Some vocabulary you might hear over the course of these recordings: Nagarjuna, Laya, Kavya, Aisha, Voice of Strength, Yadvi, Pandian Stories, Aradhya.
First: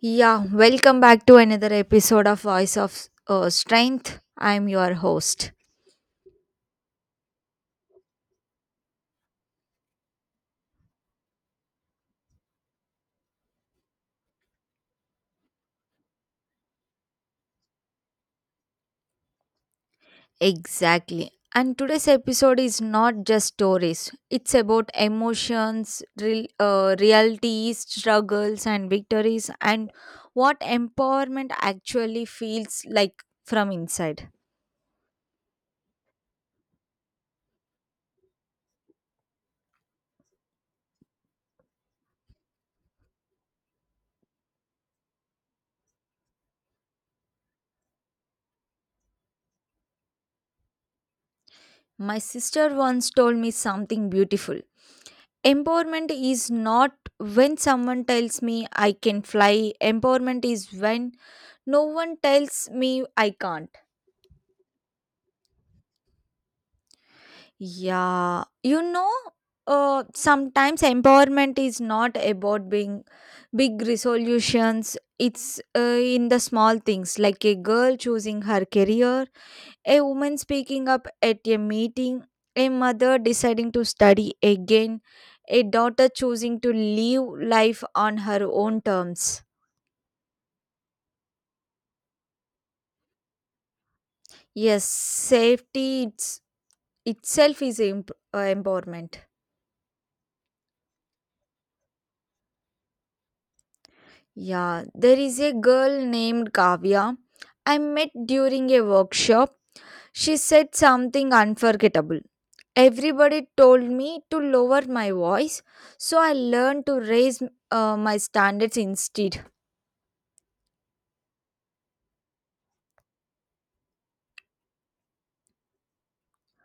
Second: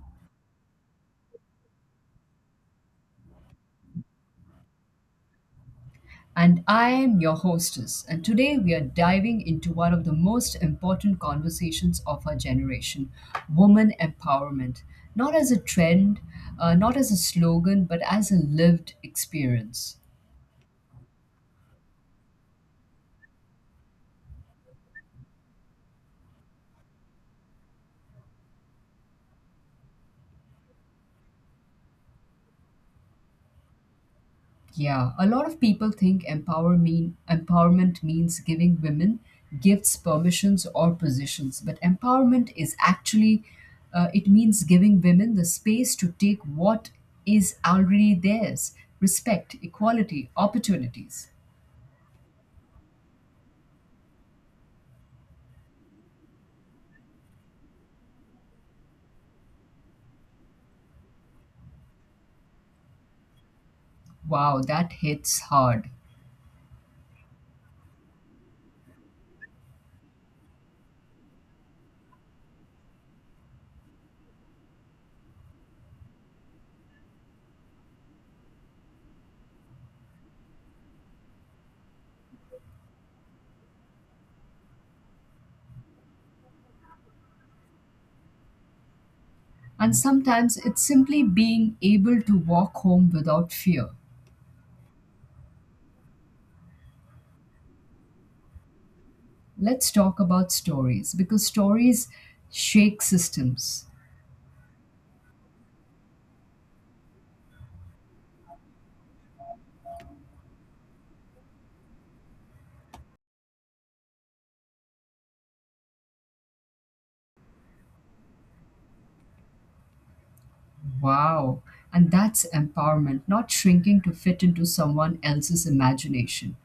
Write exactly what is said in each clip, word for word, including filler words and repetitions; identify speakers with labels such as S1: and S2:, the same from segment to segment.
S1: Yeah, welcome back to another episode of Voice of uh, Strength. I'm your host.
S2: And I am your hostess, and today we are diving into one of the most important conversations of our generation, woman empowerment. Not as a trend, uh, not as a slogan, but as a lived experience.
S1: Exactly. And today's episode is not just stories, it's about emotions, real, uh, realities, struggles, and victories, and what empowerment actually feels like from inside.
S2: Yeah, a lot of people think empower mean empowerment means giving women gifts, permissions, or positions. But empowerment is actually, uh, it means giving women the space to take what is already theirs: respect, equality, opportunities.
S1: My sister once told me something beautiful. Empowerment is not when someone tells me I can fly, empowerment is when no one tells me I can't.
S2: Wow, that hits hard.
S1: Yeah, you know, uh, sometimes empowerment is not about being big resolutions. It's uh, in the small things, like a girl choosing her career, a woman speaking up at a meeting, a mother deciding to study again, a daughter choosing to live life on her own terms.
S2: And sometimes it's simply being able to walk home without fear.
S1: Yes, safety it's, itself is imp- uh, empowerment.
S2: Let's talk about stories because stories shake systems.
S1: Yeah, there is a girl named Kavya I met during a workshop. She said something unforgettable. Everybody told me to lower my voice, so I learned to raise uh, my standards instead.
S2: Wow. And that's empowerment, not shrinking to fit into someone else's imagination.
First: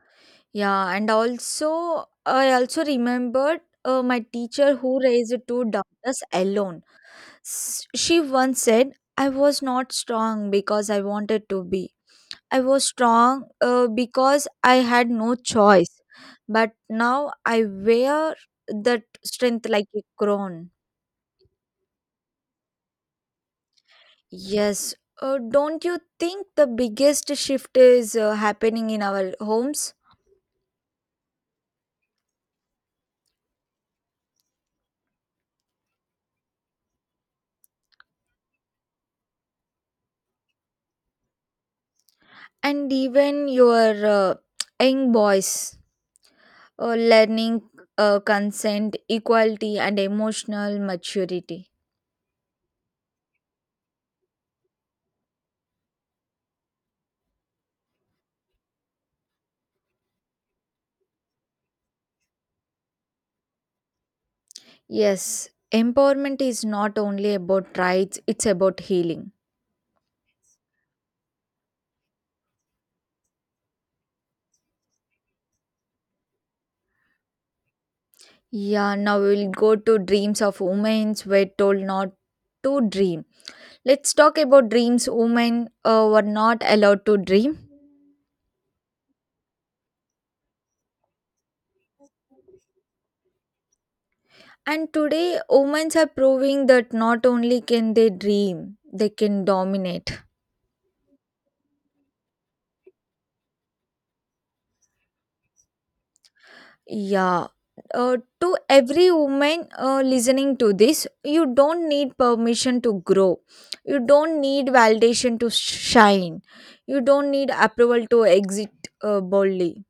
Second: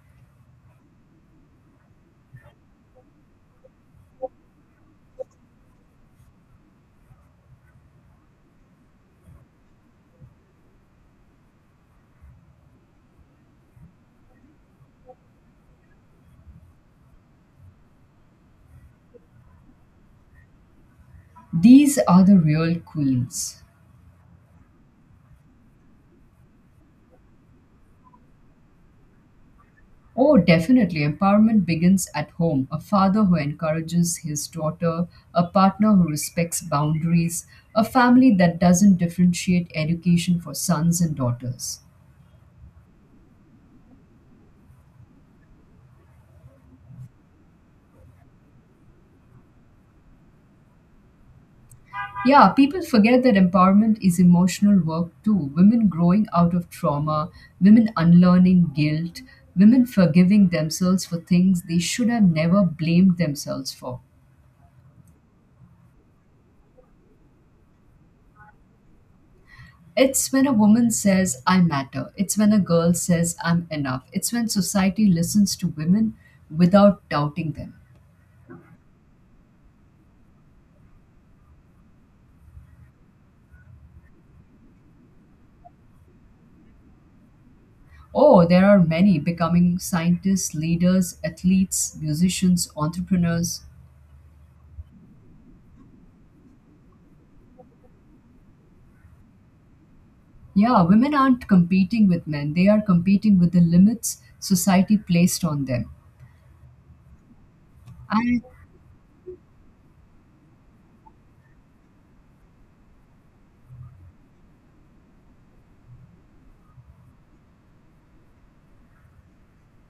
S1: Yeah, and also I also remembered uh, my teacher who raised two daughters alone. S- she once said, "I was not strong because I wanted to be. I was strong uh, because I had no choice. But now I wear that strength like a crown."
S2: These are the real queens.
S1: Yes. Uh, don't you think the biggest shift is uh, happening in our homes?
S2: Oh, definitely. Empowerment begins at home. A father who encourages his daughter, a partner who respects boundaries, a family that doesn't differentiate education for sons and daughters.
S1: And even your uh, young boys uh, learning uh, consent, equality, and emotional maturity.
S2: Yeah, people forget that empowerment is emotional work too. Women growing out of trauma, women unlearning guilt, women forgiving themselves for things they should have never blamed themselves for.
S1: Yes, empowerment is not only about rights, it's about healing.
S2: It's when a woman says, I matter. It's when a girl says, I'm enough. It's when society listens to women without doubting them.
S1: Yeah, now we'll go to dreams of women were told not to dream. Let's talk about dreams women uh, were not allowed to dream.
S2: Oh, there are many becoming scientists, leaders, athletes, musicians, entrepreneurs.
S1: And today, women are proving that not only can they dream, they can dominate.
S2: Yeah, women aren't competing with men. They are competing with the limits society placed on them.
S1: Yeah. Uh,
S2: And
S1: to every woman uh, listening to this, you don't need permission to grow. You don't need validation to shine. You don't need approval to exit uh, boldly.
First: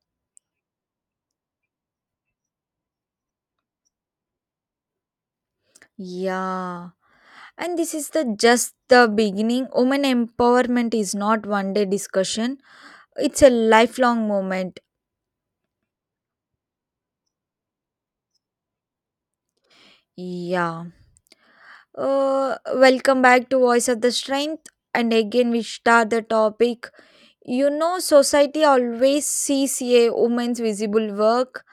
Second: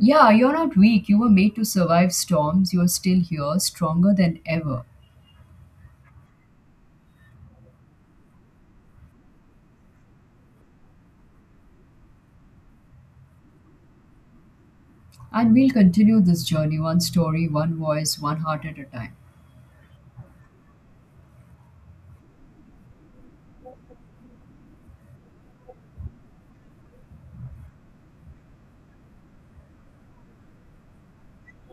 S2: yeah, you're not weak. You were made to survive storms. You're still here, stronger than ever.
S1: Yeah. And this is the just the beginning. Women empowerment is not one day discussion. It's a lifelong moment.
S2: And we'll continue this journey one story, one voice, one heart at a time.
S1: Yeah. Uh, welcome back to Voice of the Strength. And again, we start the topic. You know, society always sees a woman's visible work,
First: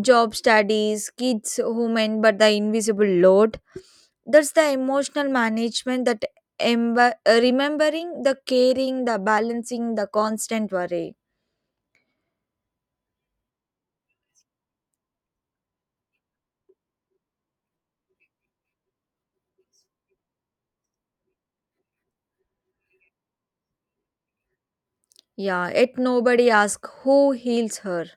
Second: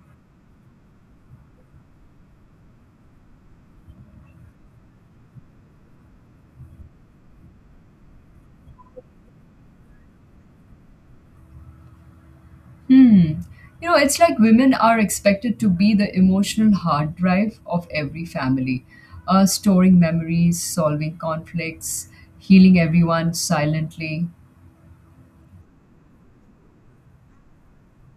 S1: job studies, kids, women, but the invisible load. That's the emotional management that emb- remembering the caring, the balancing, the constant worry.
S2: Hmm. You know, it's like women are expected to be the emotional hard drive of every family, uh, storing memories, solving conflicts, healing everyone silently.
S1: Yeah, yet nobody asks who heals her.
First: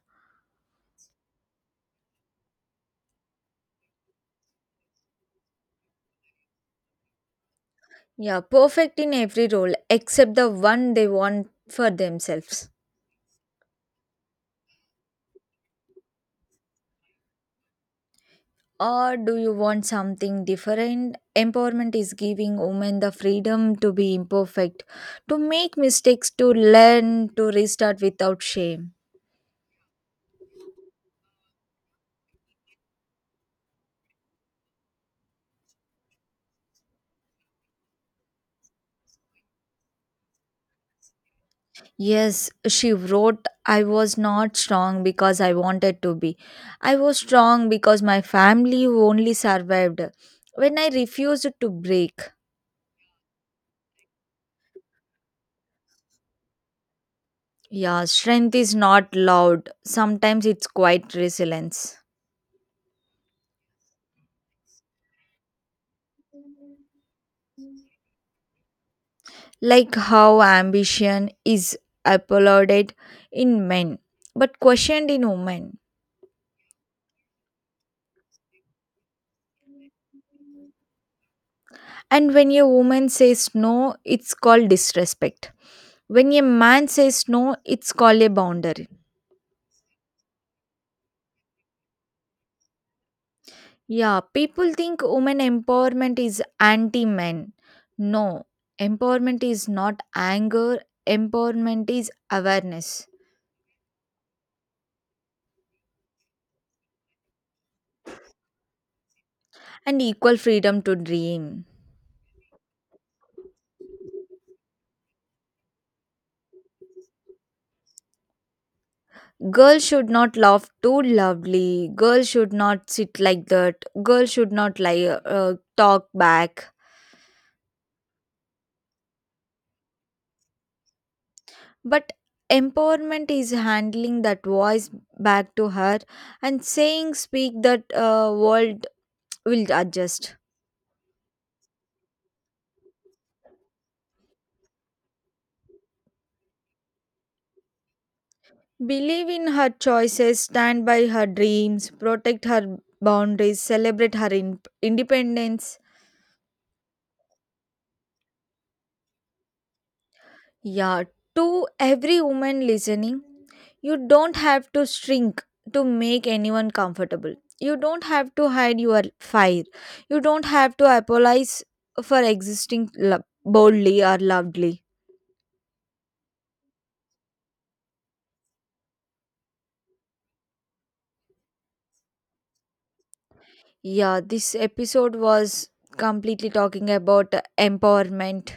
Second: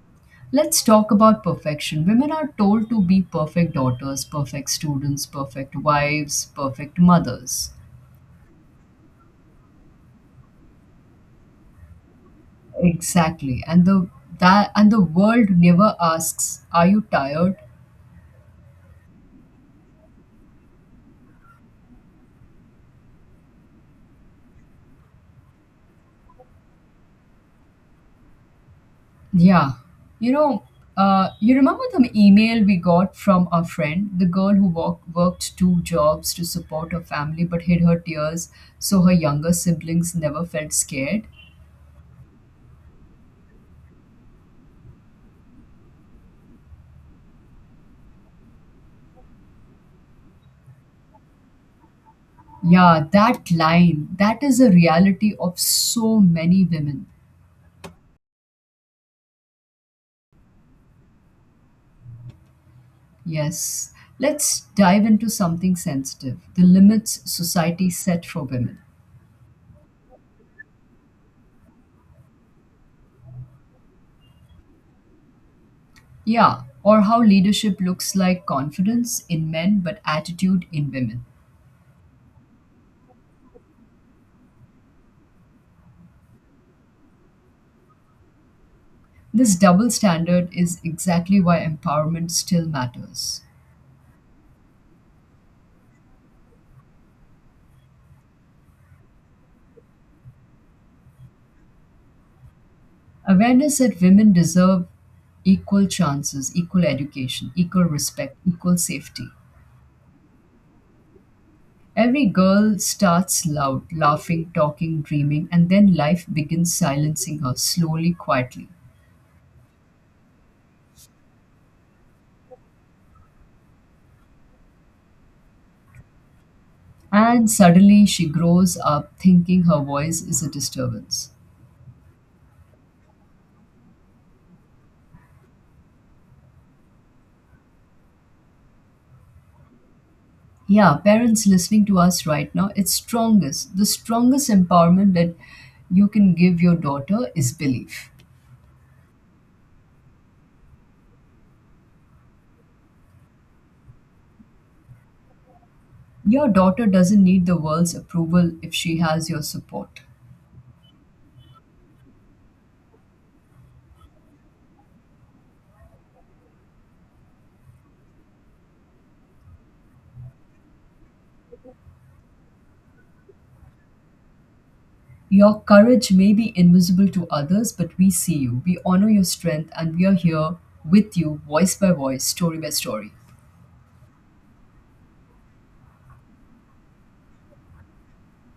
S2: Let's talk about perfection. Women are told to be perfect daughters, perfect students, perfect wives, perfect mothers.
S1: Yeah, perfect in every role except the one they want for themselves.
S2: Exactly. And the that and the world never asks, "Are you tired?"
S1: Or do you want something different? Empowerment is giving women the freedom to be imperfect, to make mistakes, to learn, to restart without shame.
S2: Yeah. You know, uh, you remember the email we got from our friend, the girl who walk, worked two jobs to support her family but hid her tears so her younger siblings never felt scared?
S1: Yes, she wrote, "I was not strong because I wanted to be. I was strong because my family only survived when I refused to break."
S2: Yeah, that line, that is a reality of so many women.
S1: Yeah, strength is not loud. Sometimes it's quite resilience.
S2: Yes. Let's dive into something sensitive, the limits society set for women.
S1: Like how ambition is applauded in men but questioned in women.
S2: Yeah, or how leadership looks like confidence in men but attitude in women.
S1: And when a woman says no, it's called disrespect. When a man says no, it's called a boundary.
S2: This double standard is exactly why empowerment still matters.
S1: Yeah, people think women empowerment is anti men. No, empowerment is not anger, empowerment is awareness.
S2: Awareness that women deserve equal chances, equal education, equal respect, equal safety.
S1: And equal freedom to dream.
S2: Every girl starts loud, laughing, talking, dreaming, and then life begins silencing her slowly, quietly.
S1: Girls should not laugh too loudly. Girls should not sit like that. Girls should not lie, uh, talk back.
S2: And suddenly she grows up thinking her voice is a disturbance.
S1: But empowerment is handling that voice back to her and saying, "Speak that uh, world will adjust."
S2: Yeah, parents listening to us right now, it's strongest. The strongest empowerment that you can give your daughter is belief.
S1: Believe in her choices. Stand by her dreams. Protect her boundaries. Celebrate her in- independence.
S2: Your daughter doesn't need the world's approval if she has your support.
S1: Yeah, to every woman listening, you don't have to shrink to make anyone comfortable. You don't have to hide your fire. You don't have to apologize for existing lo- boldly or loudly.
S2: Your courage may be invisible to others, but we see you. We honor your strength and we are here with you, voice by voice, story by story.
S1: Yeah, this episode was completely talking about empowerment,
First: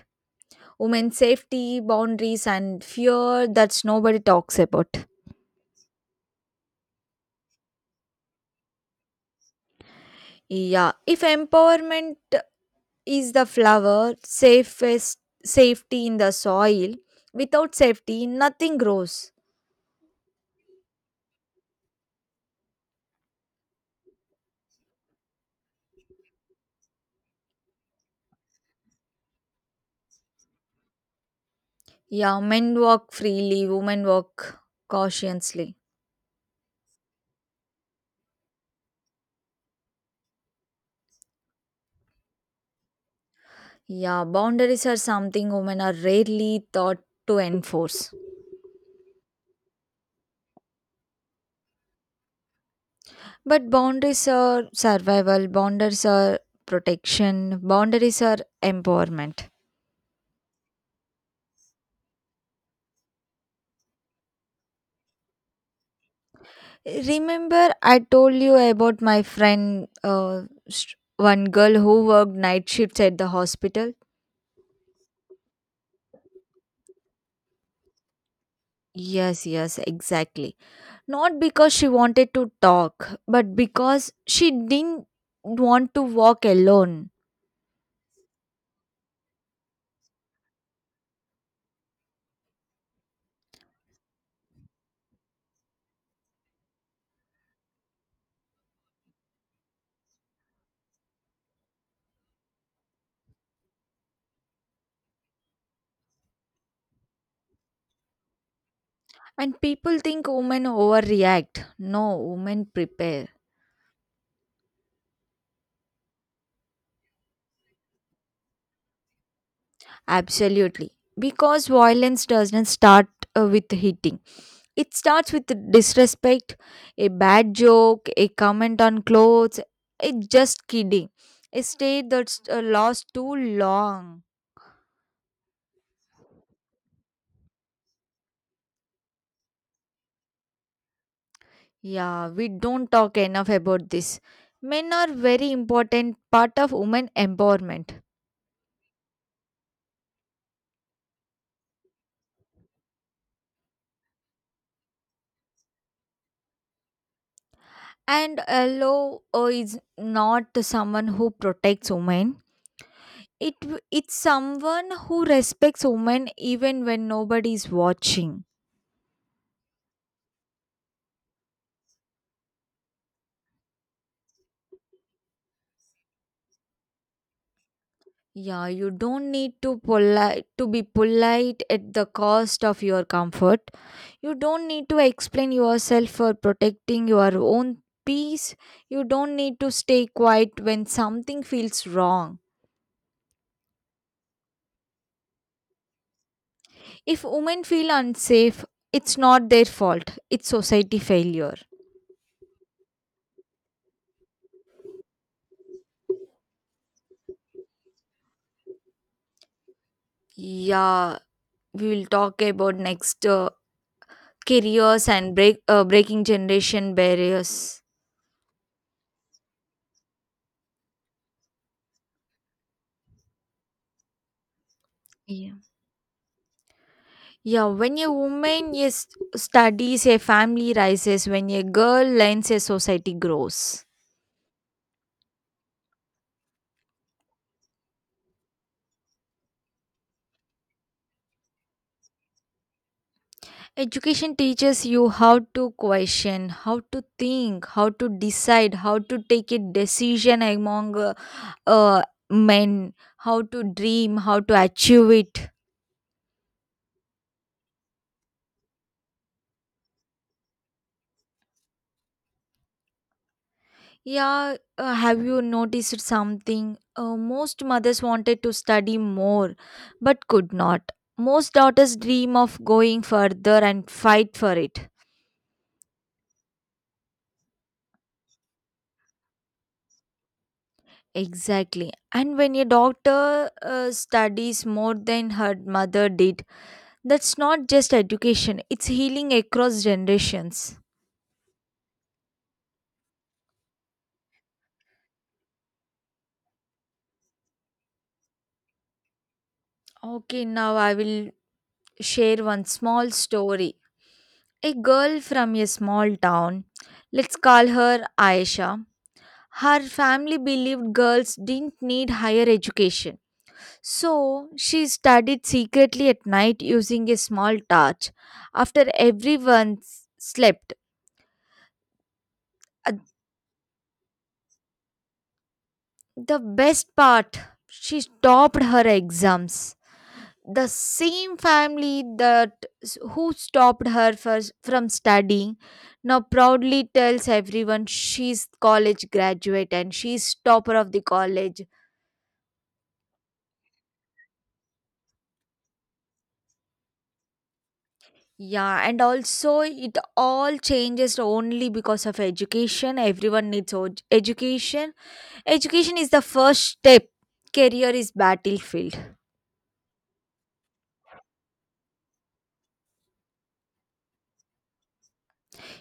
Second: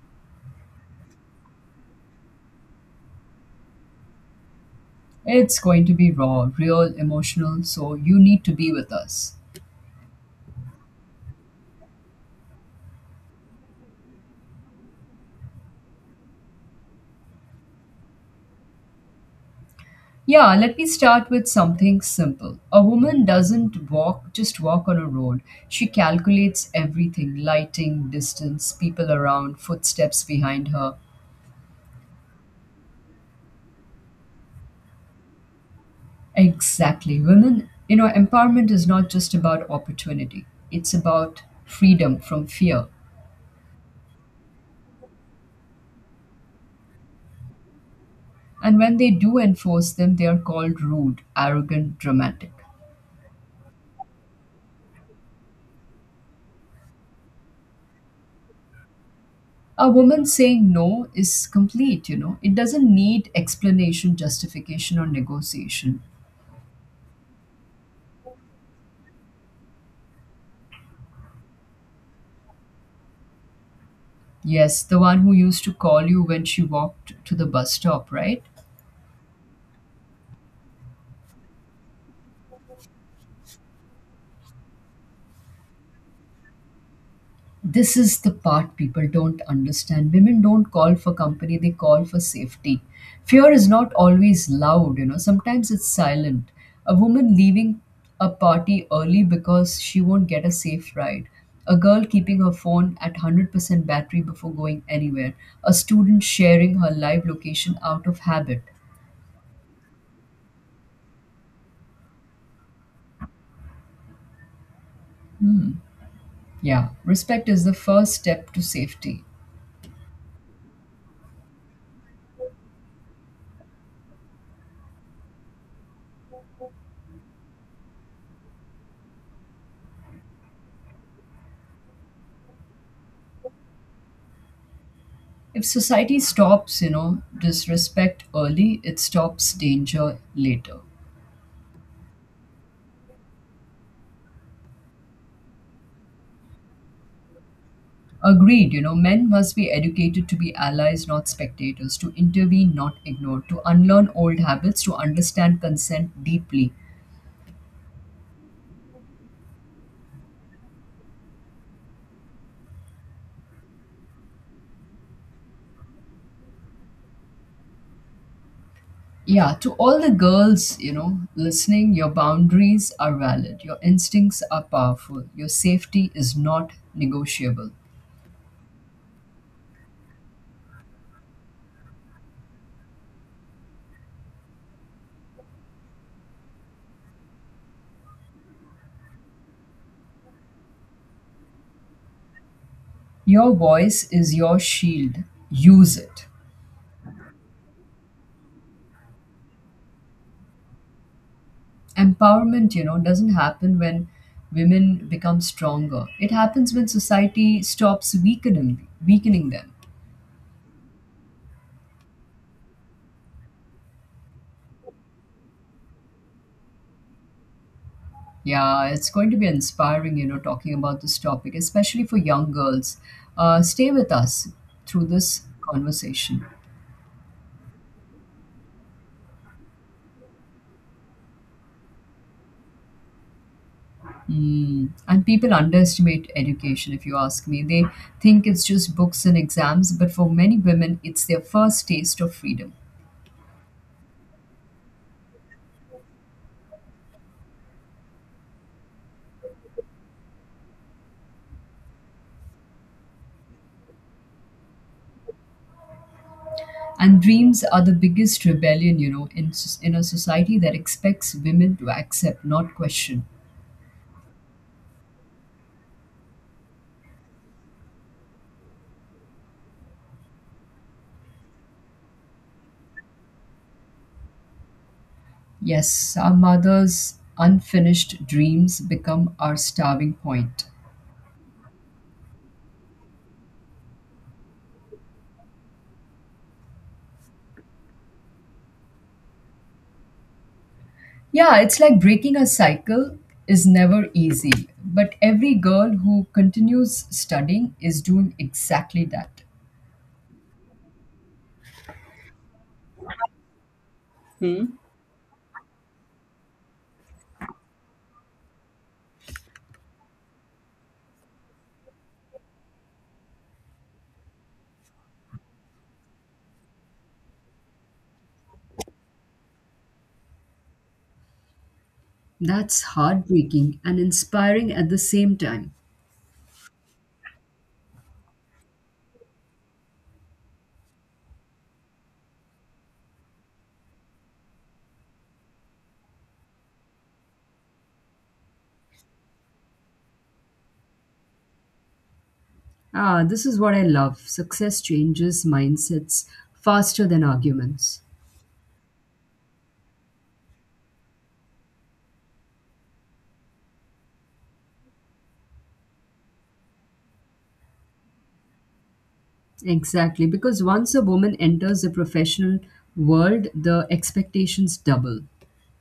S1: women's safety, boundaries, and fear that's nobody talks about.
S2: It's going to be raw, real, emotional, so you need to be with us.
S1: Yeah, if empowerment is the flower safest, safety in the soil, without safety nothing grows.
S2: Yeah, let me start with something simple. A woman doesn't walk, just walk on a road. She calculates everything, lighting, distance, people around, footsteps behind her.
S1: Yeah, men walk freely, women walk cautiously.
S2: Exactly. Women, you know, empowerment is not just about opportunity, it's about freedom from fear.
S1: Yeah, boundaries are something women are rarely taught to enforce,
S2: And when they do enforce them, they are called rude, arrogant, dramatic.
S1: but boundaries are survival, boundaries are protection, boundaries are empowerment.
S2: A woman saying no is complete, you know. It doesn't need explanation, justification, or negotiation.
S1: Remember I told you about my friend, uh, sh- one girl who worked night shifts at the hospital.
S2: Yes, the one who used to call you when she walked to the bus stop, right?
S1: Yes, yes, exactly. Not because she wanted to talk, but because she didn't want to walk alone.
S2: This is the part people don't understand. Women don't call for company, they call for safety. Fear is not always loud, you know, sometimes it's silent. A woman leaving a party early because she won't get a safe ride. A girl keeping her phone at one hundred percent battery before going anywhere. A student sharing her live location out of habit.
S1: And people think women overreact. No, women prepare.
S2: Yeah, respect is the first step to safety.
S1: Absolutely. Because violence doesn't start uh, with hitting, it starts with disrespect, a bad joke, a comment on clothes, a just kidding, a state that's uh, lost too long.
S2: If society stops, you know, disrespect early, it stops danger later.
S1: Yeah, we don't talk enough about this. Men are very important part of women empowerment.
S2: Agreed, you know, men must be educated to be allies, not spectators, to intervene, not ignore, to unlearn old habits, to understand consent deeply.
S1: And a law uh, is not someone who protects women. It w- it's someone who respects women even when nobody is watching.
S2: Yeah, to all the girls, you know, listening, your boundaries are valid, your instincts are powerful, your safety is not negotiable.
S1: Yeah, you don't need to polite to be polite at the cost of your comfort. You don't need to explain yourself for protecting your own peace. You don't need to stay quiet when something feels wrong.
S2: Your voice is your shield. Use it.
S1: If women feel unsafe, it's not their fault, it's society failure.
S2: Empowerment, you know, doesn't happen when women become stronger. It happens when society stops weakening weakening them.
S1: Yeah, we will talk about next uh, careers and break, uh, breaking generation barriers.
S2: Yeah, it's going to be inspiring, you know, talking about this topic, especially for young girls. Uh, stay with us through this
S1: Yeah.
S2: conversation.
S1: Yeah, when a woman is studies, a family rises. When a girl learns, a society grows.
S2: Mm. And people underestimate education, if you ask me. They think it's just books and exams, but for many women, it's their first taste of freedom.
S1: Education teaches you how to question, how to think, how to decide, how to take a decision among uh, uh, men, how to dream, how to achieve it.
S2: And dreams are the biggest rebellion, you know, in, s- in a society that expects women to accept, not question.
S1: Yeah, uh, have you noticed something? Uh, most mothers wanted to study more but could not. Most daughters dream of going further and fight for it.
S2: Yes, our mother's unfinished dreams become our starving point.
S1: Exactly. And when a doctor uh, studies more than her mother did, that's not just education, it's healing across generations.
S2: Yeah, it's like breaking a cycle is never easy, but every girl who continues studying is doing exactly that.
S1: Okay, now I will share one small story. A girl from a small town, let's call her Aisha. Her family believed girls didn't need higher education. So she studied secretly at night using a small torch after everyone s- slept.
S2: That's
S1: Uh,
S2: heartbreaking and inspiring at the same time.
S1: The best part, she topped her exams. The same family that s- who stopped her for, from studying now proudly tells everyone she's college graduate and she's topper of the college.
S2: Ah, this is what I love. Success changes mindsets faster than arguments.
S1: Yeah, and also it all changes only because of education, everyone needs o- education. Education is the first step, career is battlefield.
S2: Exactly, because once a woman enters the professional world, the expectations double.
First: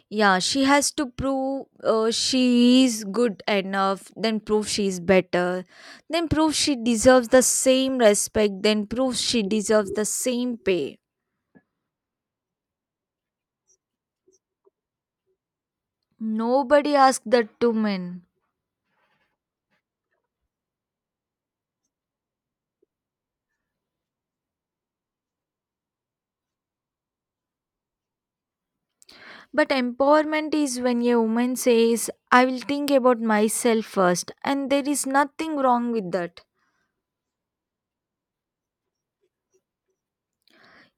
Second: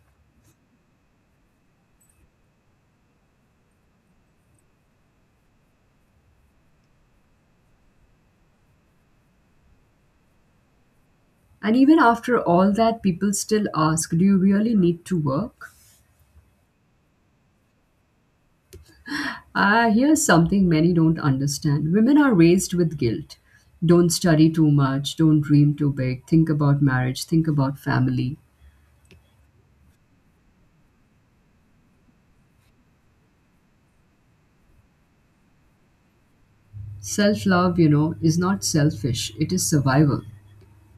S1: Yeah, she has to prove uh, she is good enough, then prove she is better, then prove she deserves the same respect, then prove she deserves the same pay.
S2: And even after all that, people still ask, "Do you really need to work?"
S1: Nobody asked that to men.
S2: Ah, here's something many don't understand, women are raised with guilt. Don't study too much, don't dream too big, think about marriage, think about family.
S1: But empowerment is when a woman says, "I will think about myself first," and there is nothing wrong with that.
S2: Self love, you know, is not selfish, it is survival.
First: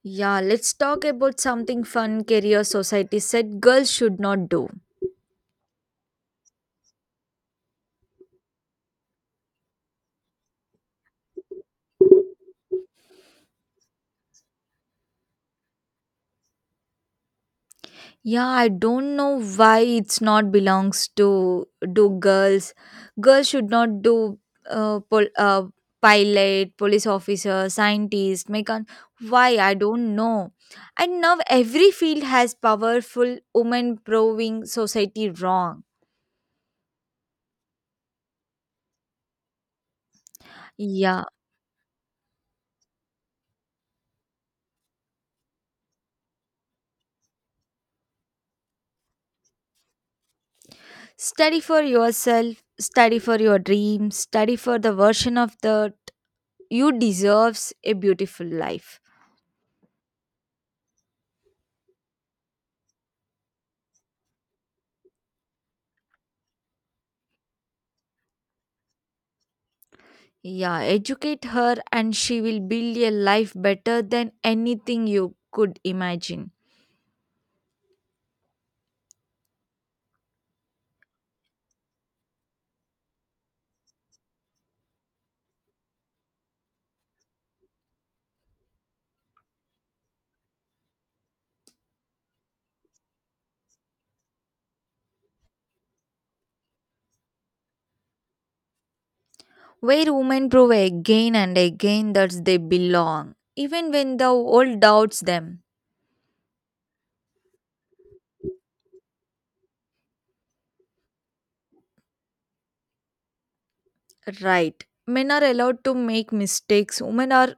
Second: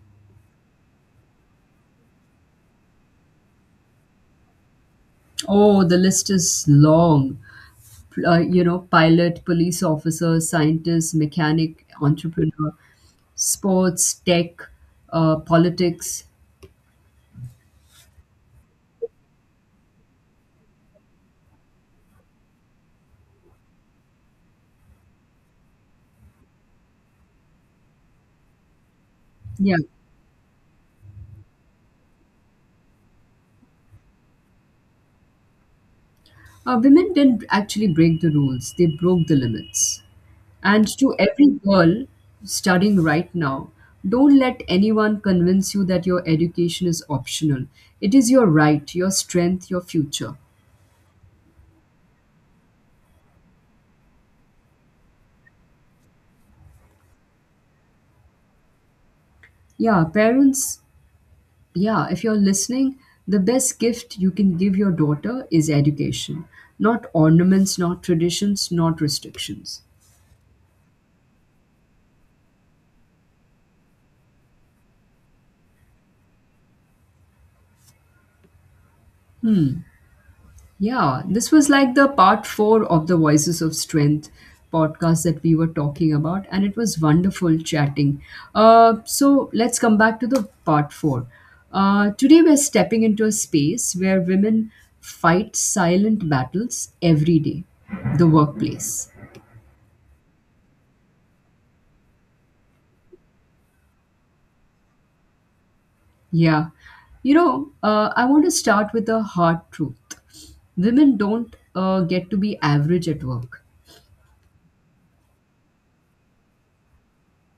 S1: Yeah, let's talk about something fun career society said girls should not do.
S2: Oh, the list is long. Uh, you know, pilot, police officer, scientist, mechanic, entrepreneur. Sports, tech, uh, politics.
S1: Yeah, I don't know why it's not belongs to do girls. Girls should not do uh, pol- uh pilot, police officer, scientist, mechan. Why I
S2: Yeah.
S1: don't know. And now every field has powerful women proving society wrong.
S2: Uh, women didn't actually break the rules, they broke the limits. And to
S1: Yeah,
S2: every girl studying right now, don't let anyone convince you that your education is optional. It is your right, your strength, your future.
S1: study for yourself, study for your dreams, study for the version of that you deserves a beautiful life.
S2: Yeah, parents, yeah, if you're listening, the best gift you can give your daughter is education, not ornaments, not traditions, not restrictions.
S1: Yeah, educate her and she will build a life better than anything you could imagine.
S2: Yeah, this was like the part four of the Voices of Strength podcast that we were talking about, and it was wonderful chatting. Uh, so let's come back to the part four. Uh, today, we're stepping into a space where women fight silent battles every day, the workplace.
S1: Where women prove again and again that they belong, even when the world doubts them.
S2: Yeah. You know, uh, I want to start with a hard truth, women don't uh, get to be average at work.
S1: Right. Men are allowed to make mistakes, women are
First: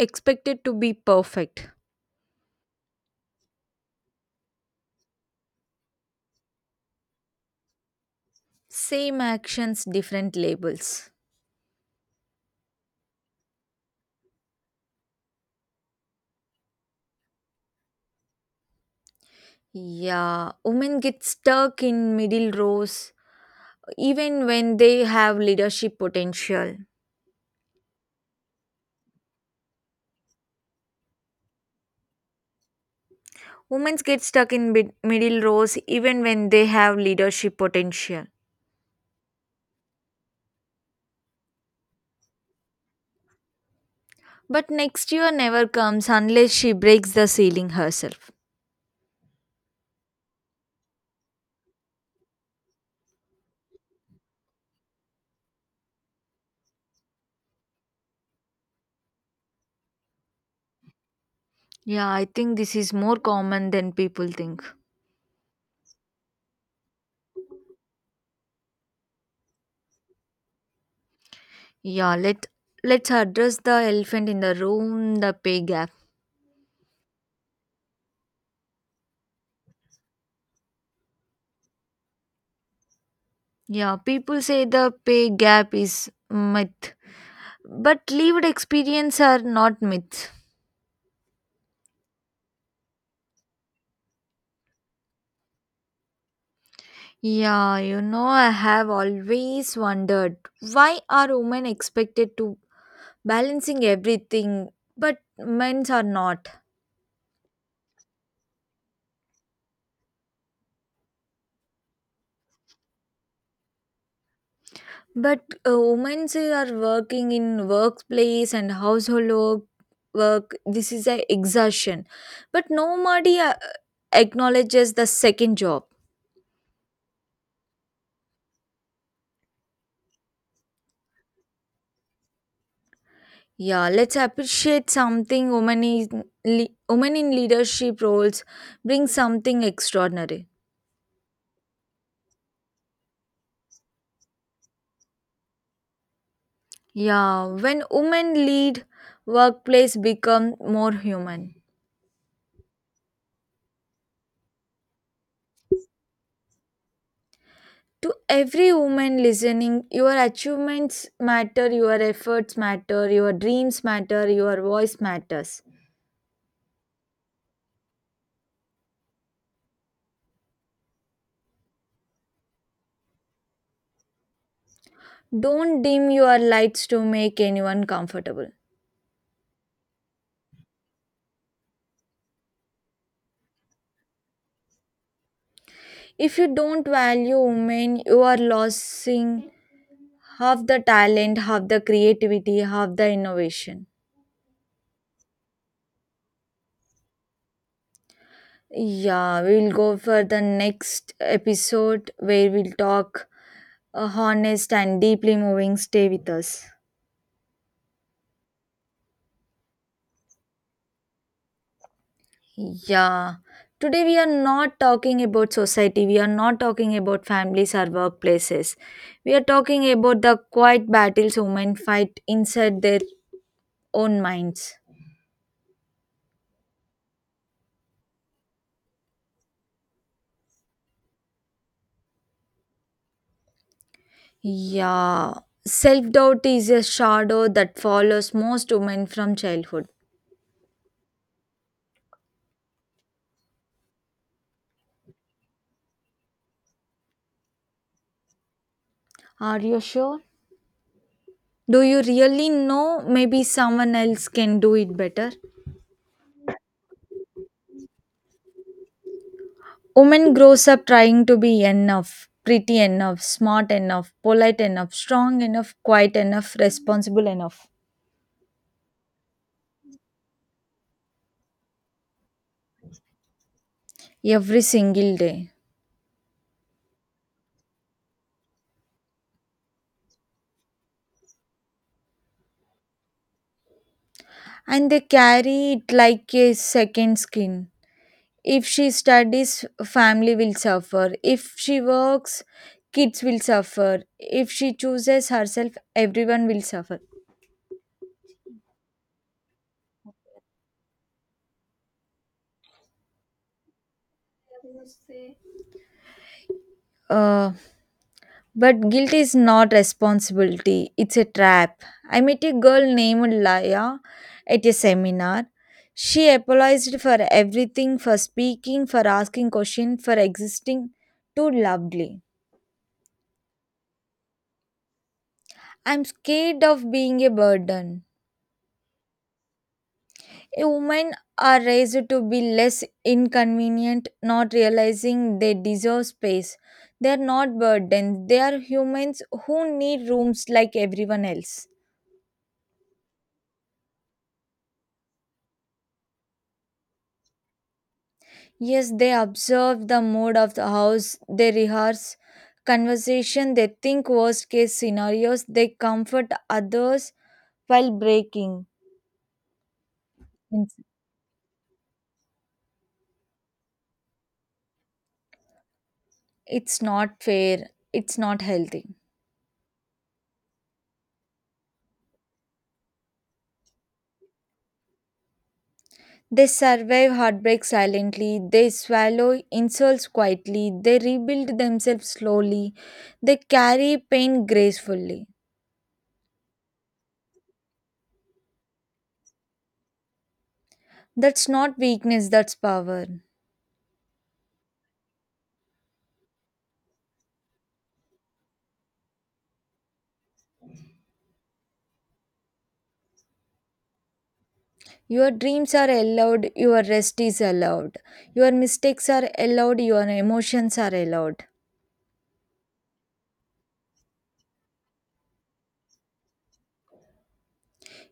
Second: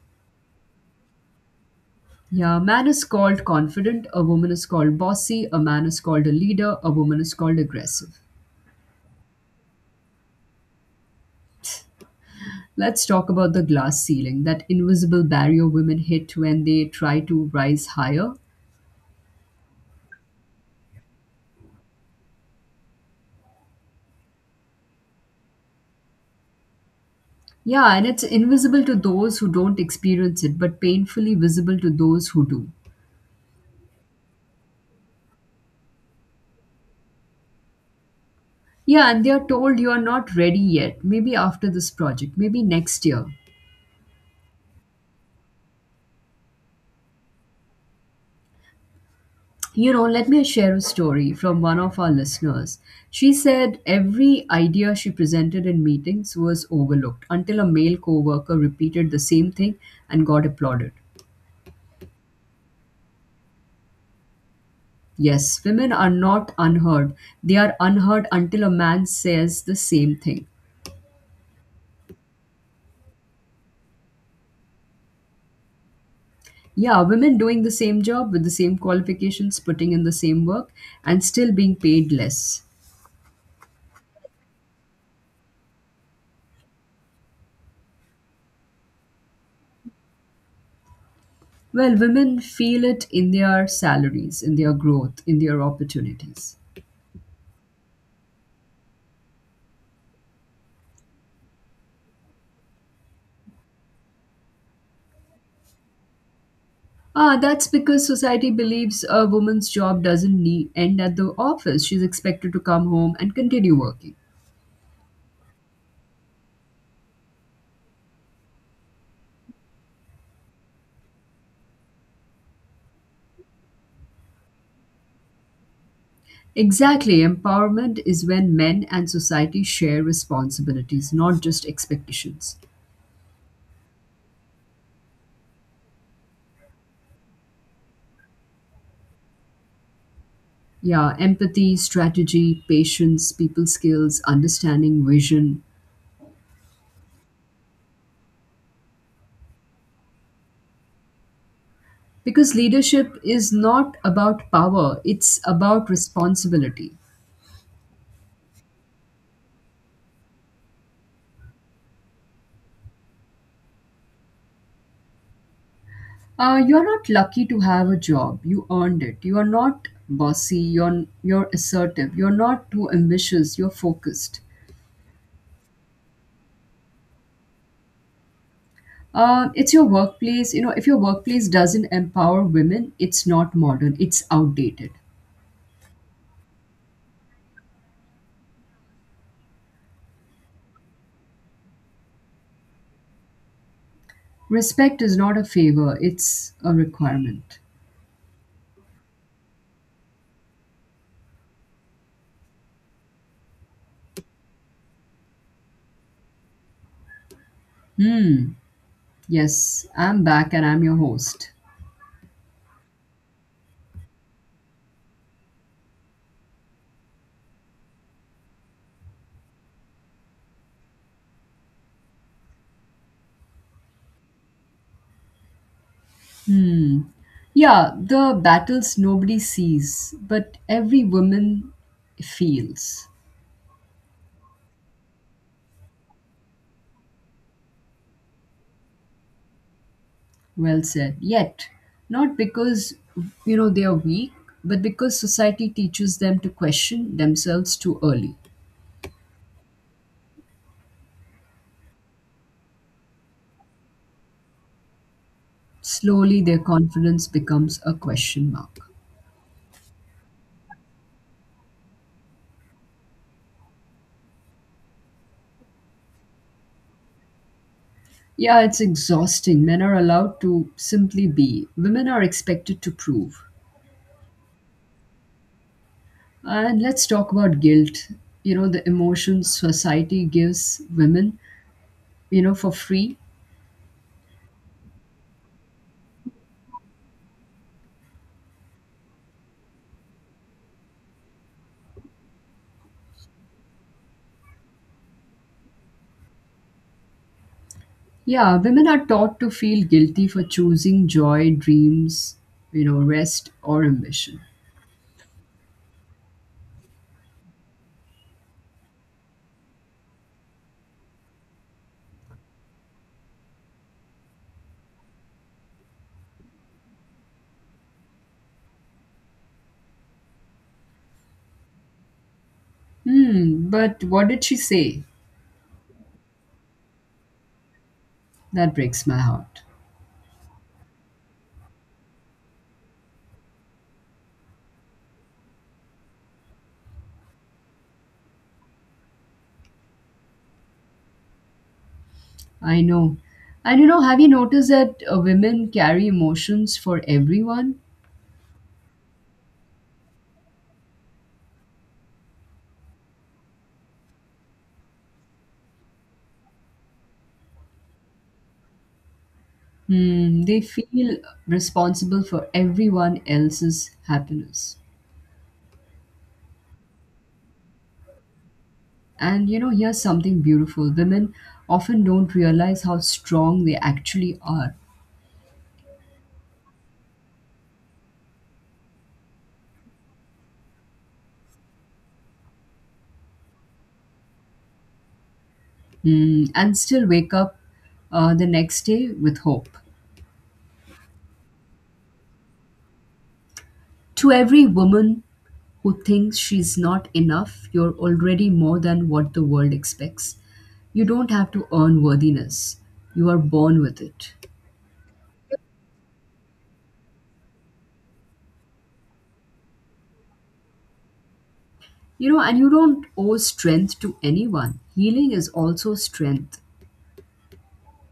S1: expected to be perfect.
S2: Yeah, a man is called confident, a woman is called bossy, a man is called a leader, a woman is called aggressive.
S1: Same actions, different labels.
S2: Let's talk about the glass ceiling, that invisible barrier women hit when they try to rise higher.
S1: Yeah, women get stuck in middle rows even when they have leadership potential.
S2: Yeah, and it's invisible to those who don't experience it, but painfully visible to those who do.
S1: Women get stuck in mid- middle rows even when they have leadership potential.
S2: Yeah, and they are told you are not ready yet, maybe after this project, maybe next year.
S1: But next year never comes unless she breaks the ceiling herself.
S2: You know, let me share a story from one of our listeners. She said every idea she presented in meetings was overlooked until a male coworker repeated the same thing and got applauded.
S1: Yeah, I think this is more common than people think.
S2: Yes, women are not unheard. They are unheard until a man says the same thing.
S1: Yeah, let let's address the elephant in the room, the pay gap.
S2: Yeah, women doing the same job with the same qualifications, putting in the same work, and still being paid less.
S1: Yeah, people say the pay gap is myth, but lived experience are not myths.
S2: Well, women feel it in their salaries, in their growth, in their opportunities.
S1: Yeah, you know, I have always wondered why are women expected to balancing everything but men's are not.
S2: Ah, that's because society believes a woman's job doesn't need, end at the office. She's expected to come home and continue working.
S1: But uh, Women's are working in workplace and household work, work this is a exhaustion but nobody uh, acknowledges the second job.
S2: Exactly. Empowerment is when men and society share responsibilities, not just expectations.
S1: Yeah, let's appreciate something, women in, le- women in leadership roles bring something extraordinary.
S2: Yeah, empathy, strategy, patience, people skills, understanding, vision.
S1: Yeah, when women lead, workplace become more human.
S2: Because leadership is not about power, it's about responsibility.
S1: To every woman listening, your achievements matter, your efforts matter, your dreams matter, your voice matters.
S2: Uh, you're not lucky to have a job. You earned it. You are not bossy. You're you're assertive. You're not too ambitious. You're focused.
S1: Don't dim your lights to make anyone comfortable.
S2: Uh, it's your workplace. You know, if your workplace doesn't empower women, it's not modern. It's outdated.
S1: If you don't value women, you are losing half the talent, half the creativity, half the innovation.
S2: Respect is not a favor. It's a requirement.
S1: Yeah, we'll go for the next episode where we'll talk a honest and deeply moving. Stay with us.
S2: Hmm. Yes, I'm back and I'm your host.
S1: Yeah. Today we are not talking about society, we are not talking about families or workplaces. We are talking about the quiet battles women fight inside their own minds.
S2: Yeah, the battles nobody sees, but every woman feels.
S1: Yeah. Self doubt is a shadow that follows most women from childhood.
S2: Well said. Yet, not because you know they are weak, but because society teaches them to question themselves too early.
S1: Are you sure? Do you really know maybe someone else can do it better?
S2: Slowly, their confidence becomes a question mark.
S1: Woman grows up trying to be enough, pretty enough, smart enough, polite enough, strong enough, quiet enough, responsible enough
S2: Yeah, it's exhausting. Men are allowed to simply be, women are expected to prove.
S1: every single day.
S2: And let's talk about guilt. You know, the emotions society gives women, you know, for free.
S1: And they carry it like a second skin. If she studies, family will suffer. If she works, kids will suffer. If she chooses herself, everyone will suffer.
S2: Yeah, women are taught to feel guilty for choosing joy, dreams, you know, rest, or ambition.
S1: Uh, But guilt is not responsibility, it's a trap. I met a girl named Laya at a seminar. She apologized for everything for speaking, for asking questions, for existing too loudly.
S2: Hmm, but what did she say?
S1: "I'm scared of being a burden."
S2: That breaks my heart.
S1: A woman are raised to be less inconvenient, not realizing they deserve space. They are not burdens, they are humans who need rooms like everyone else.
S2: I know. And you know, have you noticed that, uh, women carry emotions for everyone?
S1: Yes, they observe the mood of the house, they rehearse conversation, they think worst case scenarios, they comfort others while breaking.
S2: Hmm, they
S1: It's
S2: feel responsible for everyone else's happiness.
S1: it's not fair, it's not healthy.
S2: And you know, here's something beautiful. Women often don't realize how strong they actually are.
S1: They survive heartbreak silently, they swallow insults quietly, they rebuild themselves slowly, they carry pain gracefully.
S2: Hmm, and still wake up uh, the next day with hope.
S1: That's not weakness, that's power.
S2: To every woman who thinks she's not enough, you're already more than what the world expects. You don't have to earn worthiness, you are born with it.
S1: Your dreams are allowed, your rest is allowed. Your mistakes are allowed, your emotions are allowed.
S2: You know, and you don't owe strength to anyone. Healing is also strength.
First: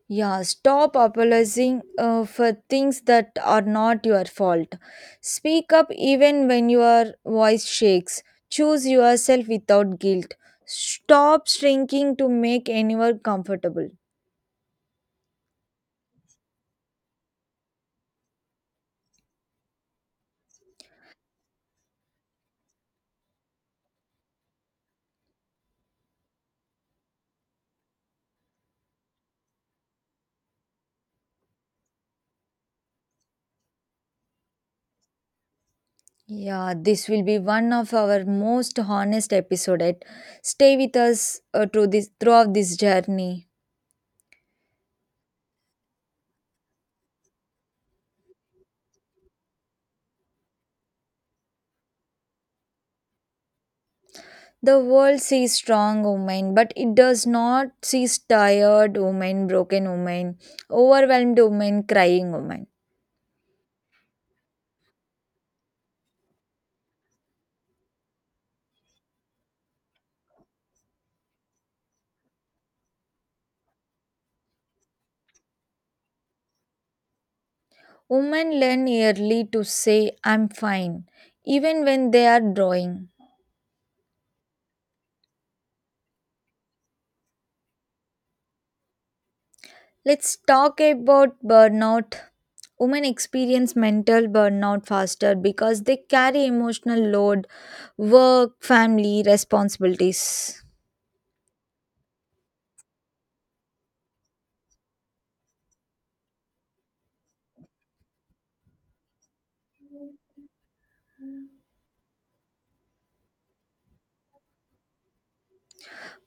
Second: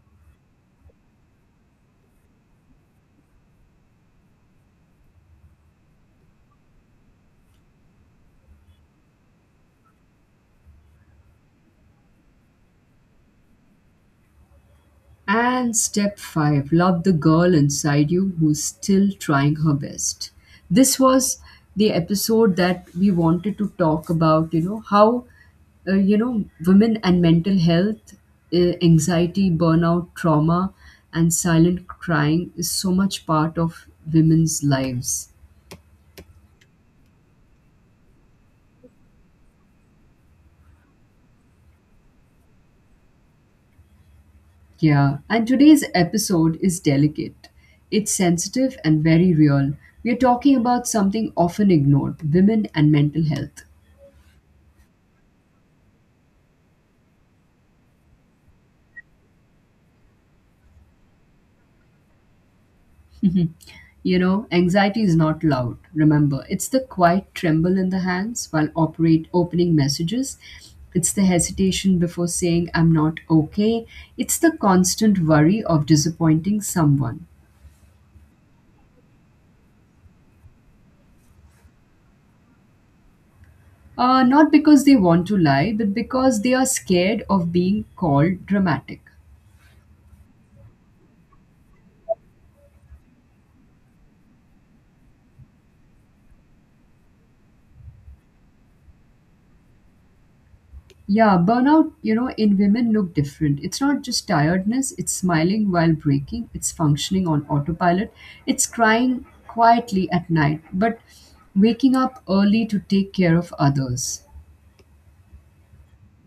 S1: Yeah, stop apologizing uh, for things that are not your fault. Speak up even when your voice shakes. Choose yourself without guilt. Stop shrinking to make anyone comfortable.
S2: And step five, love the girl inside you who's still trying her best. This was the episode that we wanted to talk about, you know, how, uh, you know, women and mental health, uh, anxiety, burnout, trauma, and silent crying is so much part of women's lives.
S1: Yeah, this will be one of our most honest episode. Stay with us uh, through this throughout this journey.
S2: Yeah. And today's episode is delicate. It's sensitive and very real. We are talking about something often ignored, women and mental health.
S1: The world sees strong women, but it does not see tired women, broken women, overwhelmed women, crying women.
S2: You know, anxiety is not loud. Remember, it's the quiet tremble in the hands while operate opening messages. It's the hesitation before saying I'm not okay. It's the constant worry of disappointing someone.
S1: Women learn early to say, "I'm fine," even when they are drawing.
S2: Uh, not because they want to lie, but because they are scared of being called dramatic.
S1: Let's talk about burnout. Women experience mental burnout faster because they carry emotional load, work, family, responsibilities.
S2: Yeah, burnout, you know, in women look different. It's not just tiredness, it's smiling while breaking, it's functioning on autopilot, it's crying quietly at night, but waking up early to take care of others.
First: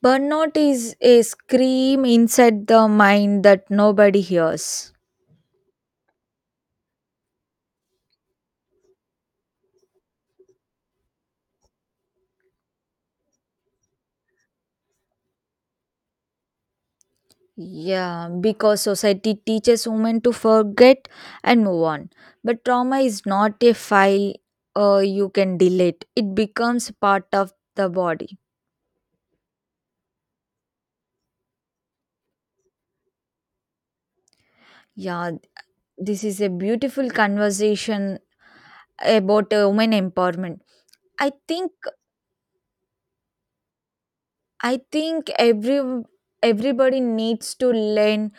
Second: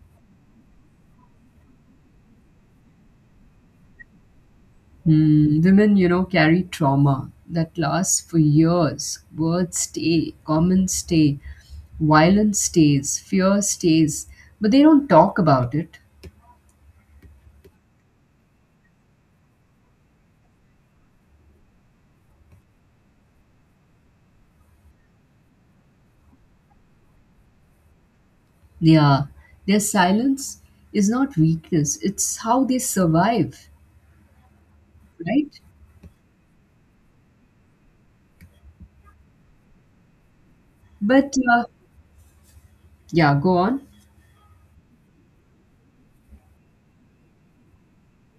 S1: Burnout is a scream inside the mind that nobody hears.
S2: Hmm, women, you know, carry trauma that lasts for years. Words stay, comments stay, violence stays, fear stays, but they don't talk about it.
S1: Yeah, because society teaches women to forget and move on. But trauma is not a file uh, you can delete, it becomes part of the body.
S2: Yeah, their silence is not weakness, it's how they survive.
S1: Yeah,
S2: Right?
S1: this is a beautiful conversation about uh, women empowerment. I
S2: But uh,
S1: think
S2: yeah, go on.
S1: I think every everybody needs to learn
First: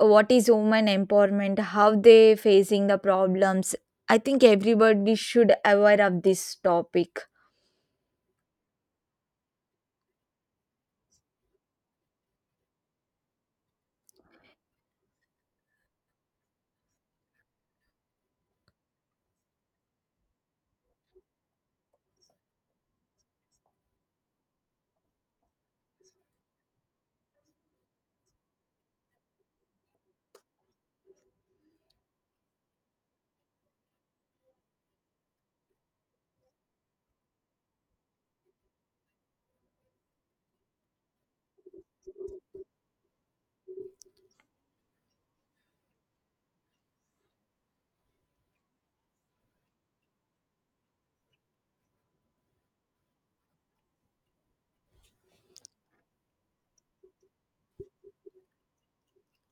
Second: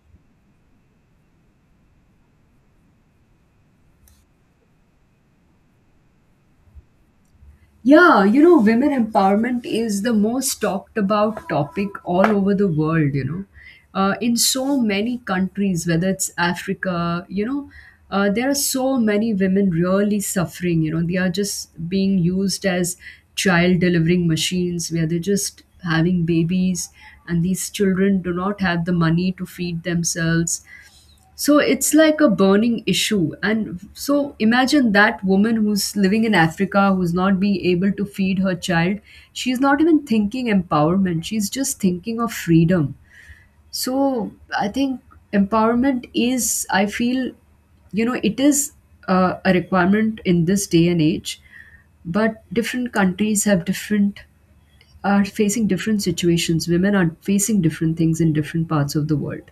S1: what is women empowerment, how they facing the problems. I think everybody should aware of this topic.
S2: Yeah, you know, women empowerment is the most talked about topic all over the world, you know. Uh, in so many countries, whether it's Africa, you know, uh, there are so many women really suffering, you know, they are just being used as child delivering machines where they're just having babies, and these children do not have the money to feed themselves. So it's like a burning issue. And so imagine that woman who's living in Africa, who's not being able to feed her child. She's not even thinking empowerment, she's just thinking of freedom. So I think empowerment is, I feel, you know, it is uh, a requirement in this day and age, but different countries have different, are facing different situations. Women are facing different things in different parts of the world.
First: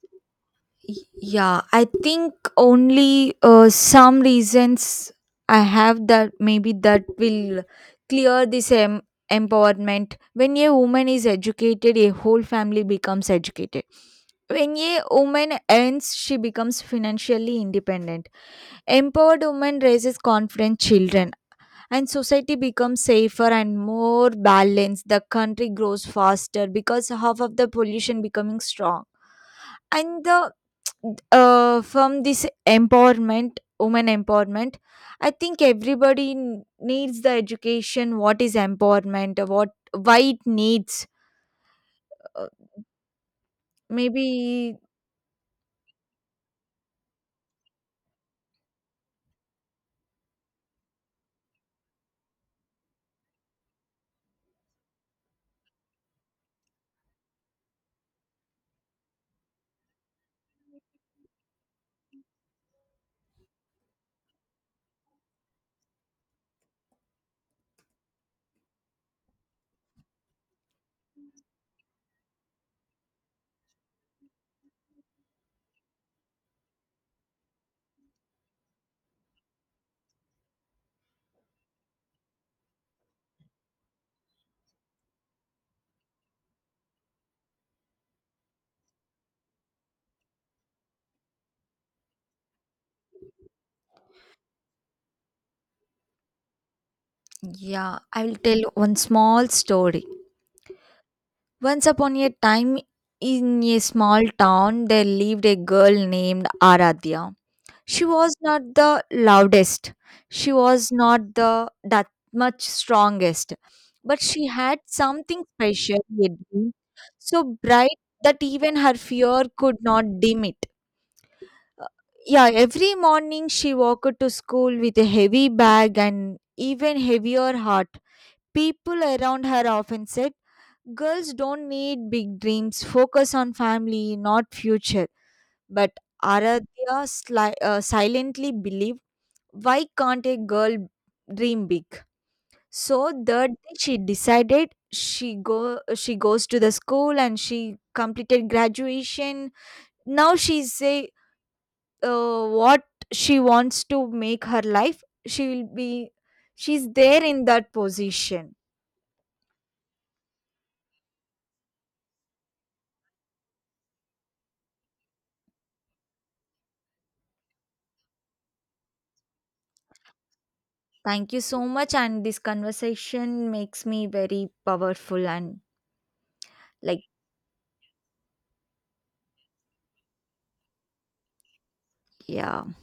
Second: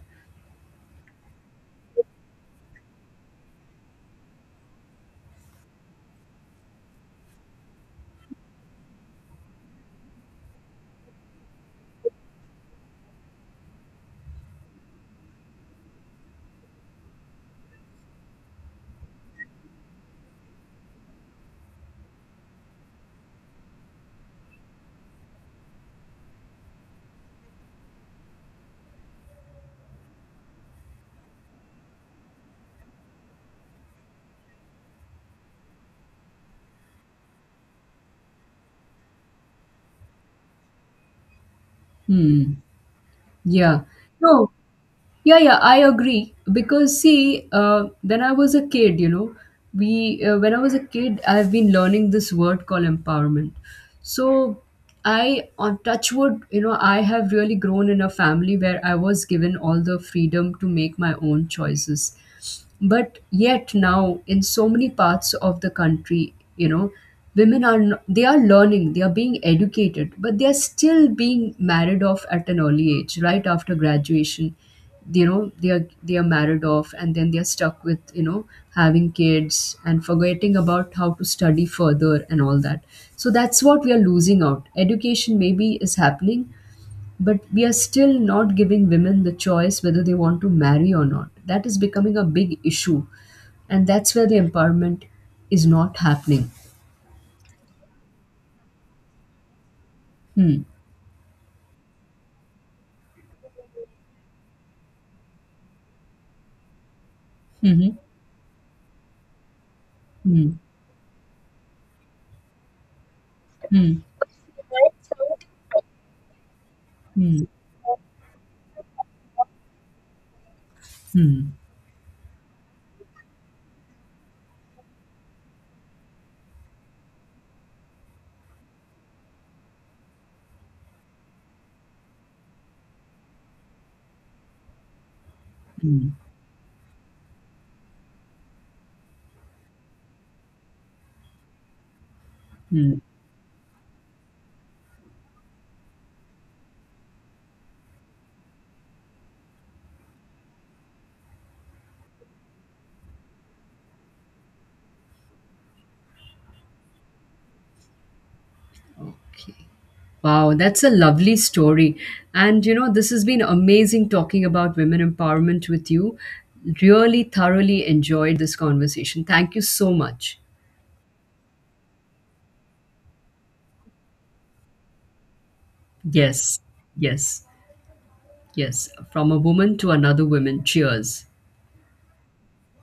S1: Y- Yeah, I think only uh, some reasons I have that maybe that will clear this em- empowerment. When a woman is educated, a whole family becomes educated. When a woman earns, she becomes financially independent. Empowered woman raises confident children, and society becomes safer and more balanced. The country grows faster because half of the pollution becoming strong and the uh, from this empowerment women empowerment, I think everybody n- needs the education, what is empowerment, uh, what why it needs.
S2: Hmm.
S1: Uh,
S2: Yeah. No,
S1: maybe
S2: Yeah, yeah, I agree. Because see, uh, when I was a kid, you know, we uh, when I was a kid, I've been learning this word called empowerment. So I, on touchwood, you know, I have really grown in a family where I was given all the freedom to make my own choices. But yet now, in so many parts of the country, you know, women are n- they are learning, they are being educated, but they are still being married off at an early age right after graduation. You know, they are they are married off, and then they are stuck with, you know, having kids and forgetting about how to study further and all that. So that's what we are losing out. Education maybe is happening, but we are still not giving women the choice whether they want to marry or not. That is becoming a big issue, and that's where the empowerment is not happening.
S1: Yeah, I will tell one small story.
S2: Hmm.
S1: Once upon a time in a small town there lived a girl named Aradhya.
S2: Hmm.
S1: She was not the loudest, she
S2: Hmm.
S1: was not the that much strongest,
S2: Hmm.
S1: but she had something special, Yadvi, so
S2: Hmm.
S1: bright that even her fear could not dim it.
S2: Hmm.
S1: Yeah, every morning she walked to school with a heavy bag and even heavier heart. People around her often said, "Girls don't need big dreams, focus on family not future." But
S2: Hmm.
S1: Aradhya sli- uh, silently believed, why can't a girl dream big?
S2: Hmm.
S1: So that day she decided she go she goes to the school and she completed graduation. Now she say, uh, what she wants to make her life she will be, she's there in that position.
S2: Okay. Wow, that's a lovely story. And you know, this has been amazing talking about women empowerment with you. Really thoroughly enjoyed this conversation. Thank you so much.
S1: Thank you so much, and this conversation makes me very powerful and
S2: Yes.
S1: like,
S2: Yes. Yes, from a woman to another woman. Cheers.
S1: yeah.